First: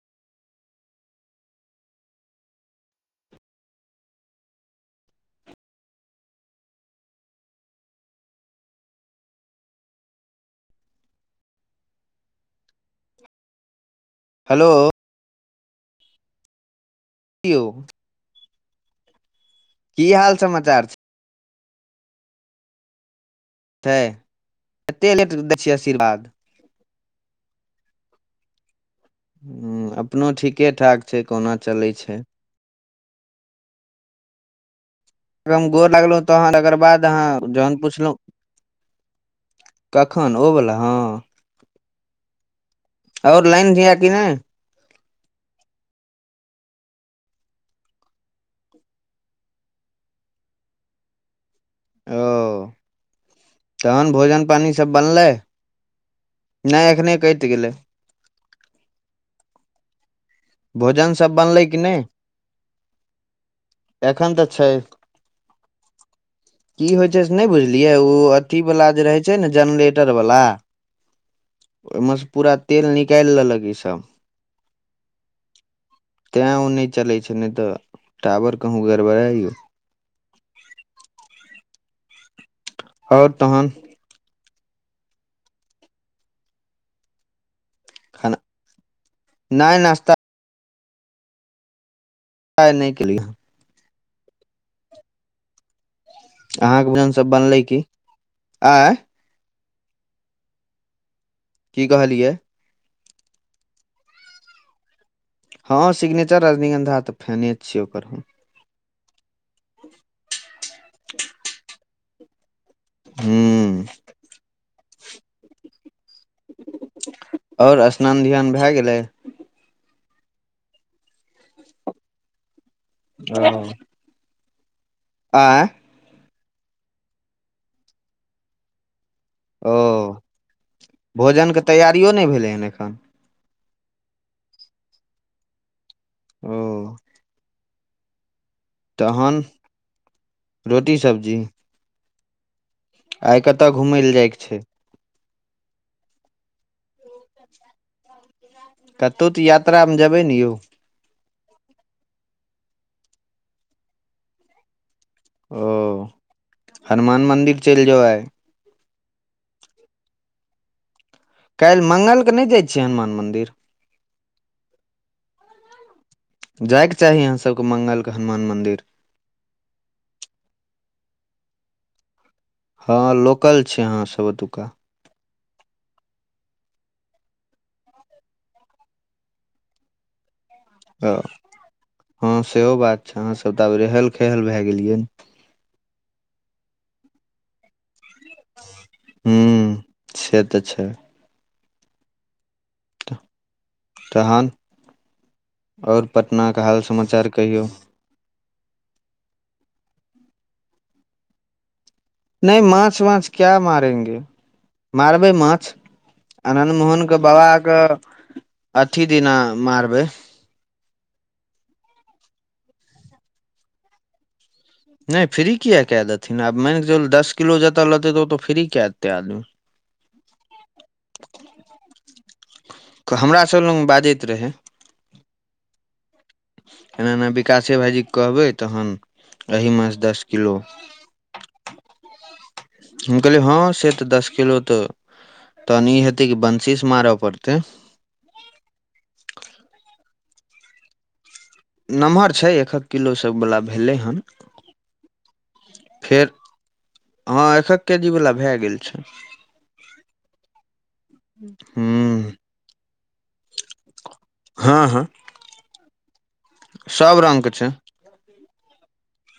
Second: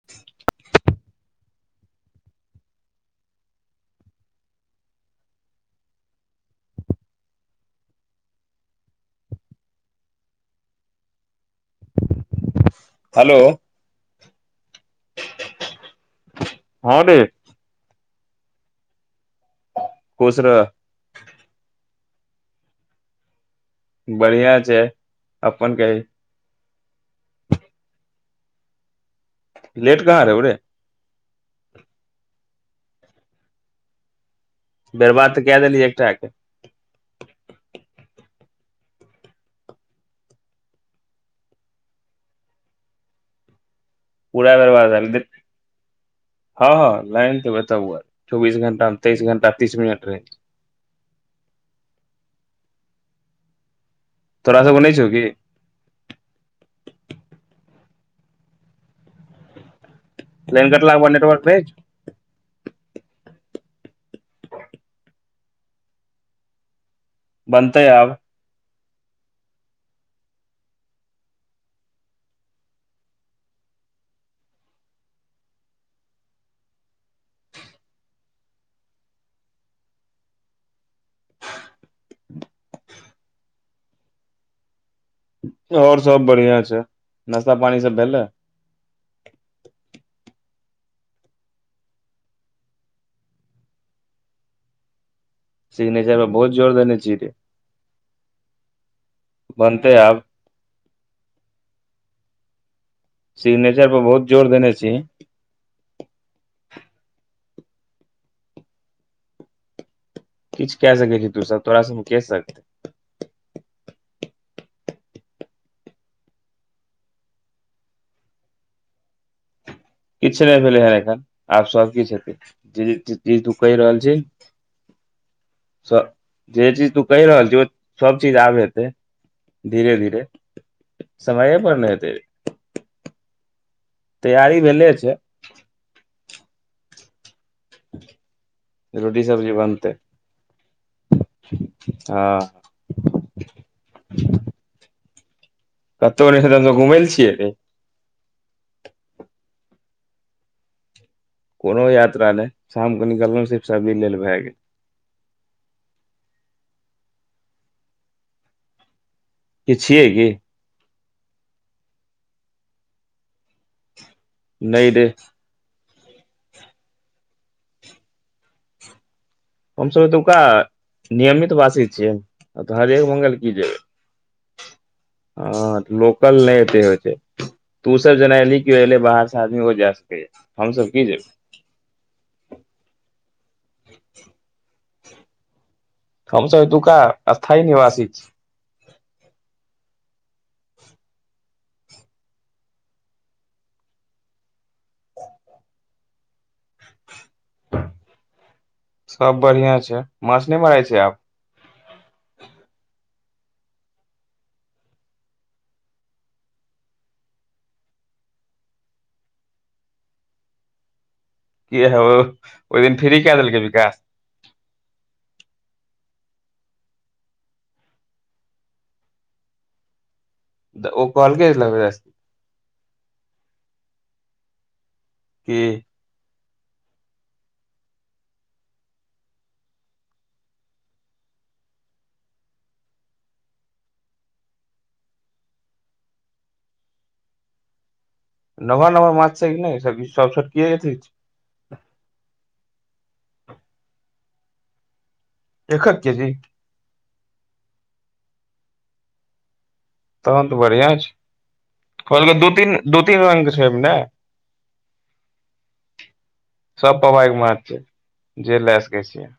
[inaudible] Hello hello हँ रे कियो की हाल खुश रह समाचार छै छै बढ़िया छै कते लेट दै अपन छियै कही आशीर्वाद हँ लेट कहाँ अपनो रहौ रे ठीके ठाक छै कोहुना चलै छै बेरबाद एकगम गोड़ लागलहुँ तहन एकर बाद [unintelligible] जहन पुछलहु कखन ओ वला हँ आओ लइन छै कि नहि थोड़ा देर बाद आयल दि हँ हँ लाइन ते बताब चौबीस घंटा मे तेइस घंटा तीस मिनट रहे ओ तहन भोजन तोरा सबके पानिसभ नहि छौ की बनलै नहि एखने कटि गेलै लाइन कटलाक के बाद भोजन सभ नेटवर्क रहै बनलै छौ कि नहि एखन तऽ छै की होइ छै से नहि बनतै बुझलियै ओ आब अथीवला जे रहै छै ने जेनरेटरवला ओहिमे सँ पूरा तेल निकालि लेलक ईसभ तैँ ओ नहि चलै छै नहि तऽ टावर कहूँ गड़बड़ाइ यौ आओर तहन आओर सब बढ़िया छै नशा पानी सब भेलै खाना नहि नास्ता नहि केेलिया सिग्नेचर पर बहुत जोर अहाँके देने भोजन छी सब की बनलै आँय बनते है आब की कहलियै सिग्नेचर पर बहुत जोर देने छीही हँ सिग्नेचर रजनीगन्धा तऽ फेने छियै ओकर [inaudible] किछ क सकै क तू सब तोरा सब मे के सकतै हँ आओर स्नान ध्यान भए गेलै किछु नहि भेलै हेन एखन आब सबकछु हेतैी जी ओ तू कहि रहल छी आँय जे चीज तू कहि रहल छ सब चीज आब हेतै ओ धीरे धीरे समये भोजनके पर ने तैयारियो हतै नहि भेलै हन एखन तैयारी भेले छै ओ रोटी तहन सब्जी बनतै रोटी सब्जी हँ आइ कतय घुमय लए जायके छै कतहु नहि हम त घुम लए छियैे कतहु तऽ यात्रामे जेबै ने यौ कोनो यात्रा नहि शाम के निकलल सिर्फ सबजी लेल भए गेल ओ हनुमान मन्दिर चलि जो आय किछ छियै की काल्हि मङ्गलकेँ नहि जाइ छियै हनुमान मन्दिर नहि रे जाइके चाही अहाँ सभके मंगल क हनुमान मन्दिर हमसब एतुका नियमित वासी छियै तऽ हँ हरेक मंगल लोकल छै आहाँ सब ओतुका ह लोकल नहि एते होइ छै तू सब जेना एली क एले बाहर से आदमी ओ जा सकै हमसब त हँ सेहो बात छै अहाँसभ तऽ आब रहल खहल भए गेलियै ने हमसभ एतुका स्थायी निवासी छी ह्म से तऽ छै तहन और पटना के हाल समाचार कहियौ सब बढ़ियाॅं छै माछ नहि मारै छै आब नहि माछ वाछ क्या मारेंगे मारबै माछ आन्नद मोहनके बाबाके अथी दिना मारबै कि हो ओहि दिन फ्री के देलकै विकास नहि फ्री किए कए देथिन आब मान कऽ चलू दस किलो जतय लेतै तऽ ओतऽ फ्री कए देतै आदमी त ओ कहलकै लबै स ऽ हमरा सभ लग बाजैत रहै की एना एना विकासे भाइजीके कहबै तहन अही मछ दस किलो [unintelligible] हम कहलिए हँ से तऽ दश किलो तऽ तहन ई हेतै की बंशी से मारऽ पड़तै नम्हर नम्हर माछ छै की नहि सभ छोटकीय हेतै की नमहर छै एक एक किलो सभवला भेलै हन एकक फेर केजी हँ एकक केजी वला भए गेल छै तहन तऽ बढ़ियां छै हूँ कहलकै दू तीन दू तीन रंग छै ने हँ हँ सब पवाइ के माछ छै जे लए सकै छियै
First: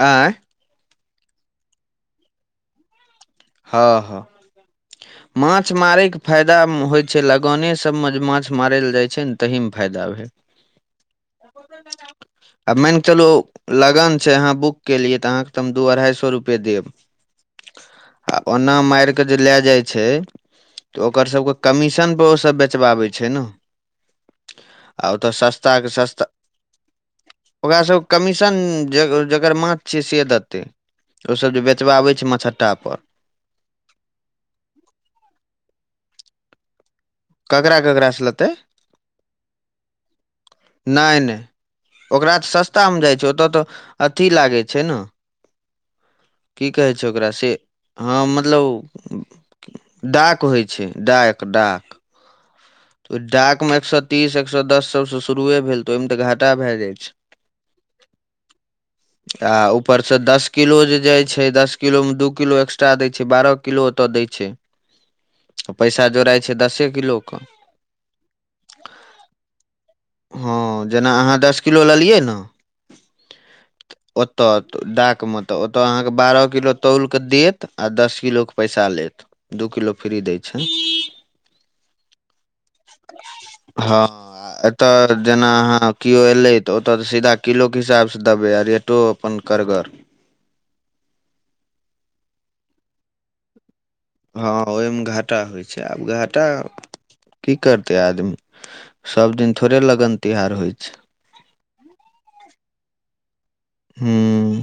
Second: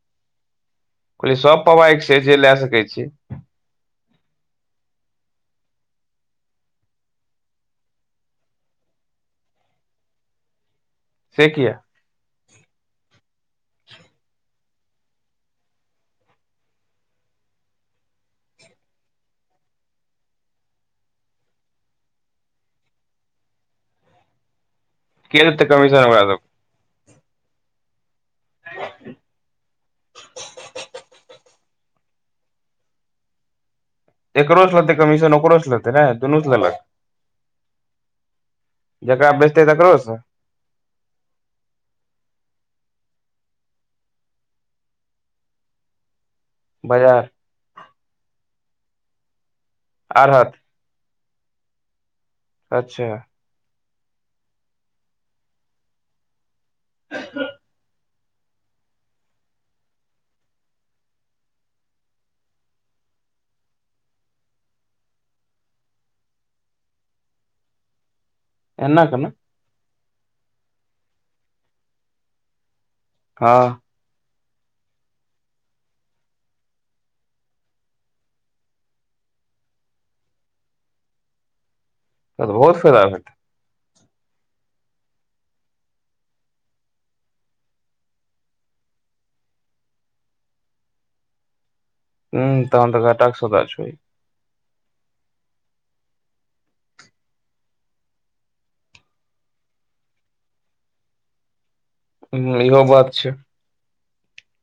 आँय कहलियै सब पबाइक छै जे लए सकै छियै हँ ह [inaudible] माछ मारयके फायदा होइत छै लगने सभमे जे माछ मारय ल जाइ छै ने तहीमे फायदा भेल से किया आ मानि कऽ चलू लगन छै अहाँ बुक केलियै तऽ अहाँके त हम दू अढ़ाई सौ रुपैए देब आ ओना मार के जे लए जाइ छै तऽ ओकर सभके कमीशनपे ओसभ बेचबाबै छै ने आ ओ तऽ के देतै सस्ताके कमीशन ओकरा सस्ता ओकरासभ कमीशन जे जकर माछ छियै से देतै ओसभ जे बेचबाबै छै मछट्टा पर एकरो से होतै कमीशन ओकर से लेतै नहि दुनू सँ लेलक कगरा कगरा स लैतय जकरा बेचतै तकरोसँ नहि नहि ओकरा तऽ सस्तामे जाइ छै ओतय तऽ अथी लागै छै न की कहै छै बाजार ओकरा से हँ मतलब डाक आढ़त होइ छै डाक डाक अच्छा ओ डाक मे एक सौ तीस एक सौ दस सब से शुरुए भेल तऽ ओहिमे तऽ घाट टा भए जाइ छै [inaudible] आ ऊपर से दस किलो जे जाय छै दस किलो मे दू किलो एक्स्ट्रा दै छै बारह किलो ओत दै छै [unintelligible] पैसा जोड़ाइ छै दसे किलोके एना केना हँ जेना अहाँ दस किलो लेलियै ने हँ ओतय डाकमे तऽ ओतय अहाँकेँ बारह किलो तौलकेऽ देत आ दस किलोके पैसा लेत ऽ दू किलो फ्री दै छै तऽ बहुत फायदा भेटतै हँ एतय जेना अहाँ केओ एयलै तऽ ओतय तऽ सीधा किलोके हिसाबसँ देबै आ रेटो अपन करगर हुँ तहन तऽ घाटाक सोदा छय हँ ओहिमे घाटा होइ छै आब घाटा की करतै आदमी सब दिन थोड़े लगन तिहार होइ छै ह्म इहो बात छै ह्म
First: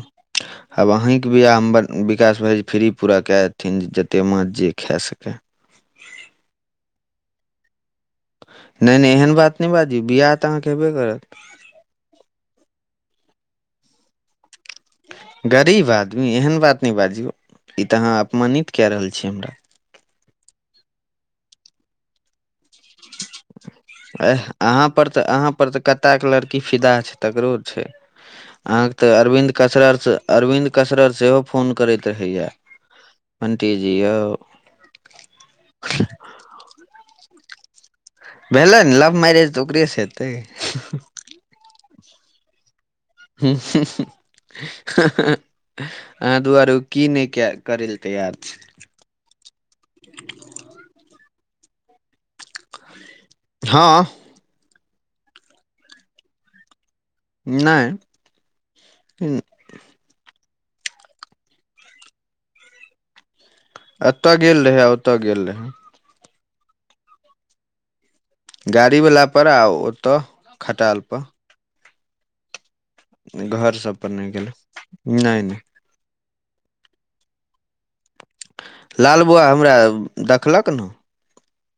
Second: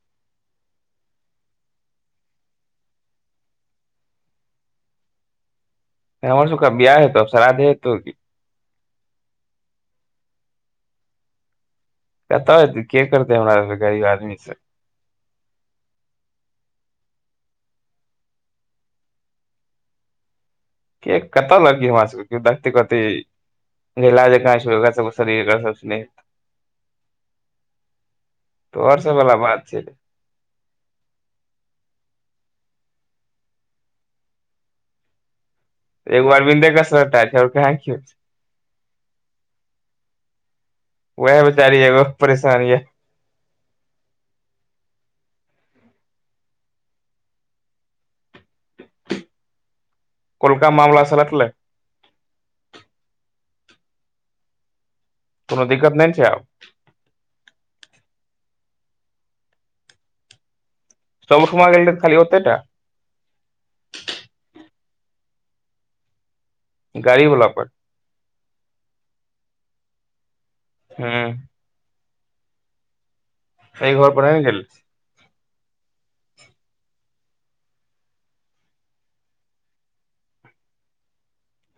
आब अहींके बियाहमे विकास भाइजी फ्री पूरा कए देथिन जतेक माछ जे खे सकए हमर सबके आब बियाह हेतै आब शराधे हेतै की। नहि नहि एहन बात नहि बाजी बियाह तऽ अहाँके हेबे करत करतै के करतै हमरा आर सन गरीब आदमी से गरीब आदमी एहन बात नहि बाजियौ ई तऽ अहाँ अपमानित कए रहल छी हमरा। के कतय लगतै हमरा सबके केयो देखतै कहतै। ऐह अहाँ पर तऽ अहाँ पर सब तऽ स्नेह कताके लड़की फिदा छै तकरो छै अहाँके तोहर तऽ सब वाला अरविन्द बात छै कचरारच अरविन्द कसरर सेहो फोन करैत रहैया अंटी जी यौ एक बार बिन्दे [unintelligible] कसरत व कहाँ किछ भेलै ने लव मैरेज तऽ ओकरेसँ हेतै। वएह बेचारी एगो परेशान ये हूँ हऽ [inaudible] अहाँ दुआरे ओ की नहि करै लए तैयार छै कोलका मामला सलटलै हँ कोनो दिक्कत नहि ने छै आब नहि चौमुखमा गेलियै की खाली ओतैटा अतऽ गेल रहै आ ओतऽ गेल रहय गाड़ीवला पर गाड़ीवलापर आ ओतऽ ह खटालपर घर सब पर नहि गेलै नहि नहि लालबौआ हमरा दखलक ने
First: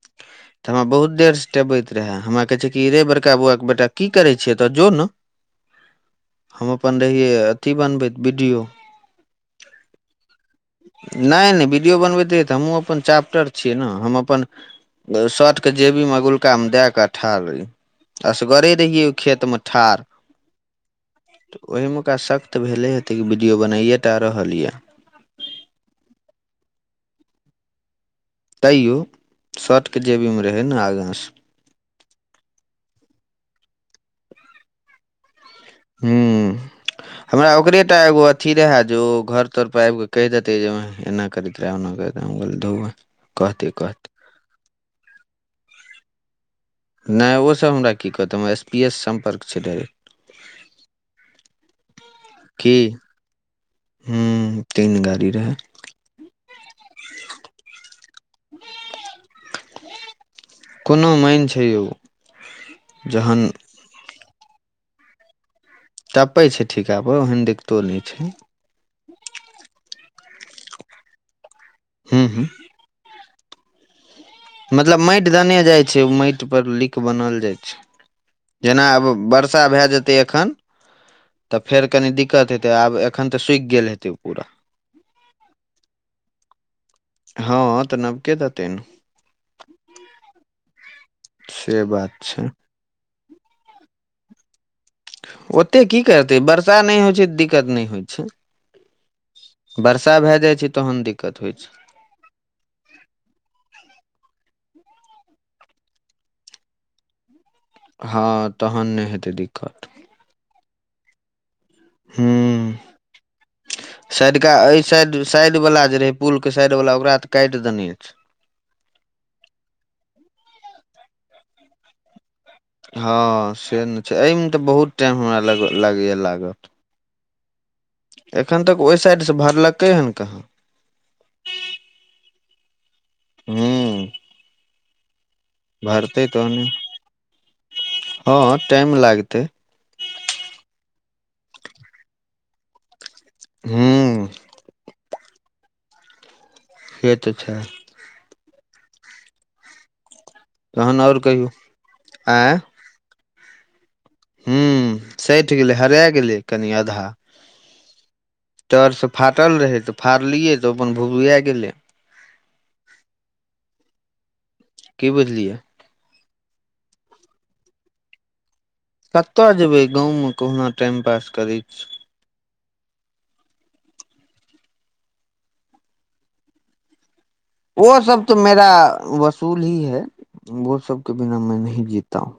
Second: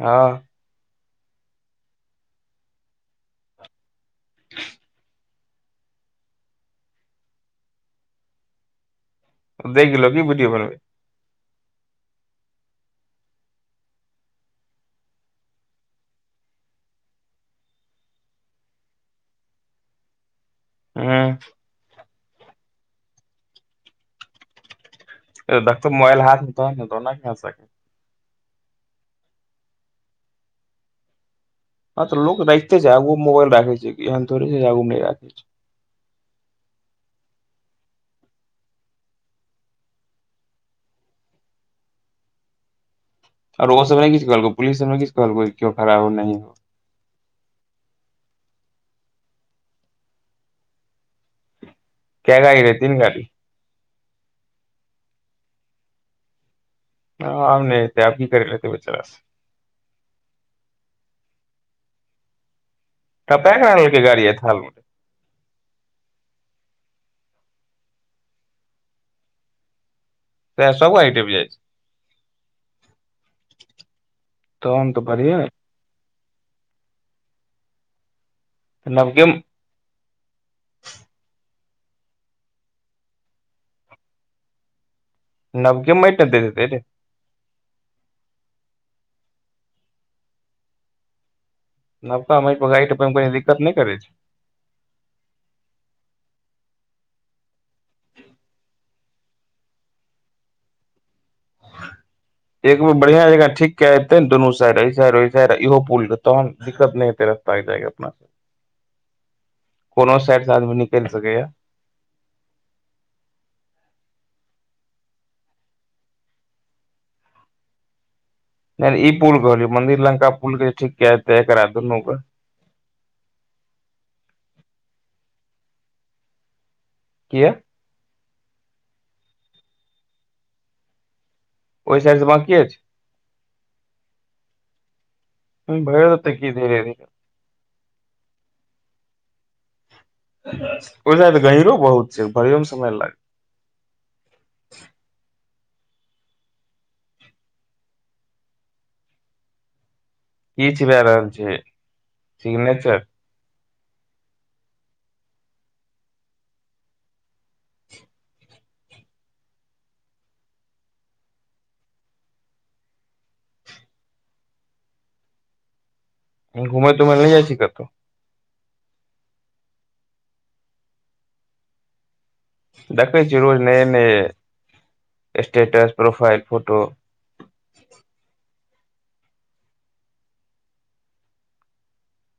हँ तऽ हमरा बहुत देरसँ टेबैत रहए हमरा कहै छै कि रे बड़का बौआके बेटा की करै छीही एतऽ जो ने [inaudible] हम अपन रहियै अथी बनबैत बीडियो देख लेलक की वीडियो बनबैत नहि नहि वीडियो बनबैत रहियै तऽ हमहूँ अपन चाप्टर छियै ने हम अपन शर्टके जेबीमे अगुलकामे दए कऽ आ ठाड़ रहियै असगरे रहियै ओहि खेतमे ठाड़ ह तऽ ओहिमेका सक तऽ भेले हेतै कि वीडियो बनाइए टा रहल यए ऐह देखतै मोबइल हाथमे तहन ने तऽ ओना केना सक तैयो शर्टके जेबीमे रहै ने आगाँस हँ तऽ लोक राखिते छै आगू मोबाइल राखै छै ऐहन थोरे छै जे आगू मे नहि राखै छै हूँ हमरा ओकरे टा एगो अथी रहए जे ओ घर तरपर आबि कऽ कहि देतै जेमैह एना करैत रहे ऑना करैत रहै हम कहलियै धउ बंहि आओर ओ सब नै किछ कहलकोउ पुलीस सब नै किछ कहलकौ क्यों खरा हो नहीं हो नहि ओसभ हमरा की कहतै हमरा एस पी ए सँ सम्पर्क छै डाइरेक्ट कै गाड़ी रहै तीन गाड़ी हूँ तीन गाड़ी रहै हँ आम नहि हेतय आब की करि लेतै बेचारा सब कोनो मैनि छै यौ जहन कतऽ मेहैलैलकै गाड़ी अइ थाल मे टपै छै ठीका पर ओहन दिक्कतो नहि छै तें से सब आइ डूब जाइ छै हूँ हूँ तहन मतलब तऽ माटि बढ़िये देने जाइ छै ओ माटि पर लिक बनल जाइ छै जेना आब बर नबके बरसा भए जेतै एखन तऽ फेर कनी दिक्कत हेतै आब एखन तऽ सुखि गेल हेतै ओ पूरा नवके मैट त दैत हेत् हँ तऽ नवके देते ने से बात नबका छै माइट प गाइट मे को दिक्कत नहि करै छै ओते की करतै वर्षा नहि होइत छै तऽ दिक्कत नहि होइत छै वर्षा भए जाइ छै तहन दिक्कत होइत छै एकगो बढ़ियां जकं ठीक कय जेते दुनू साइड ऐ साइड ऊ साइड इहो पुल के तहन दिक्कत नै हेतै रस्ता जाय के अपना हँ तहन नहि हेतै दिक्कत कोनो साइड से आदमी निकलि सकै या हूँ साइडका एहि साइड साइड वला जे रहे पुल के साइड वला ओकरा तऽ काटि देने अछि नहि ई पुल कहलियै मन्दिर लंका पुल के ठीक कै देते एकरा दुनू के हँ से ने छै एहिमे तऽ बहुत टाइम हमरा लग लगैए लागत किया एखन तक ओहि साइडसँ भरलकै हँ कहाँ ओहि साइड स बाँकीऐ छै हूँ भरि भरतै देतै की तहने धीरे धीरे हँ टाइम लागतै ओइ साइड त गहींरो बहुत छै भरियो मे समय लागते हूँ से तऽ छै किछु भए तहन आओर रहल कहियौ छै आँय सिग्नेचर हूँ सठि गेलै हरा गेलै कनि आधा तरसँ फाटल रहै तऽ फाड़लियै तऽ अपन भुभूआ गेलै की बुझलियै घुमै तुमै ल नहि जाइ छी कतऽ कत जेबै गाँवमे कहुना टाइम पास करैत छी देखै छी रोज नऐ नये स्टेटस प्रोफाइल फोटो ओ सब तऽ मेरा वसूल ही है वो सब के बिना मैं नहीं जीता हू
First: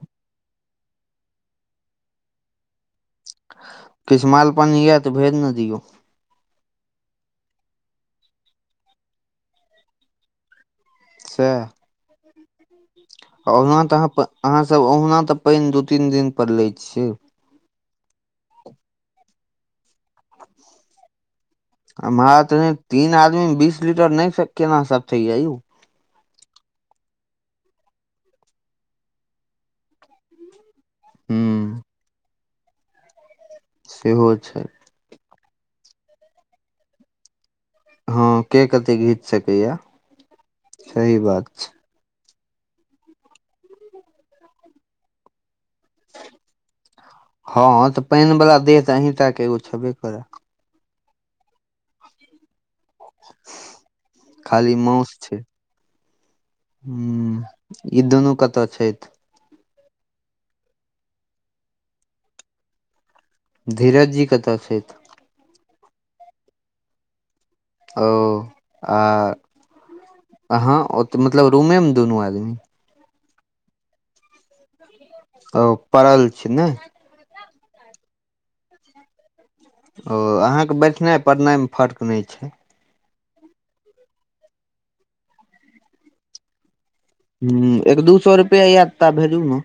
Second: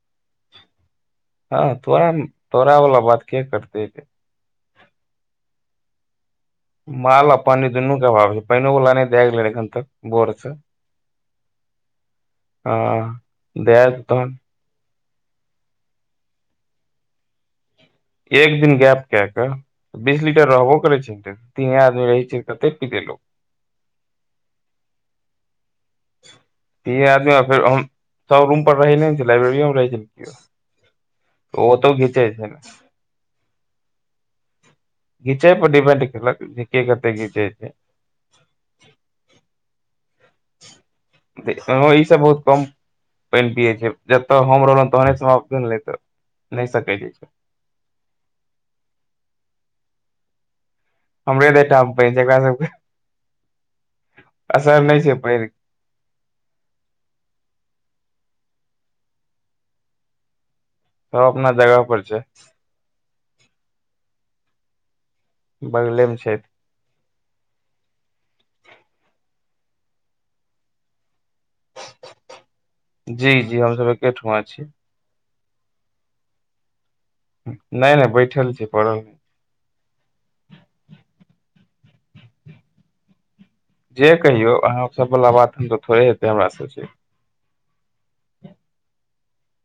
हँ तोरा तोरा बला बात के करते किस माल पानी य तऽ भेज न दियौ माल आ पानि दुनू के अभाव छै पाइनो वला नै दए गेलै एखन तक भोर सँ सह आ ओहुना तऽ अहाँ अहाँसभ ओहुना तऽ पैन दू तीन दिन पर लै छियै एक दिन गैप के क बिजली रहबो करै छै तीन आदमी रहै हमरा छै तऽ नहि कते पितेय तीन लोक बीस लीटर नहि से केना सटय या यौ तीन आदमी फ़ेर हम सब रूम पर रहैे नै ने छै लाइब्रेरीये मे रहै छै ओ हूँ त घीचेय छै सेहो छै घीचै पर दीपेंड कलक जे के कते घीचै छै हँ के कते घीच सकैया सही बात छै हँ ई सब बहुत कम पैन पियै छै जतऽ हम रहलहु तहने समाप्त नहि सकै छै हँ तऽ पानि वला देह तऽ अहींटाके एगो छेबे करै हमरे देहटामे पानि छै एकरा सबके खाली असर नहि छै माउस पानिके हूँ ई दुनू कतऽ छथि सब अपना जगह पर छै धीरजजी कतऽ छैथ बगलेमे छैथ ओ आ अहाँ ओ तऽ मतलब रूमेमे दुनू आदमी जी जी हमसभ एकेठुमा छी ओ पड़ल छी नै नहि नहि बैठल छियै पड़ल नै ओ अहाँके बैठनाइ पड़नाइमे फर्क नहि छै जे कहियौ अहाँ सब वला बात हम तऽ थोड़े हेतै हमरा सबसे ह्म एक दू सौ रुपैया ये तऽ ता भेजू नऽ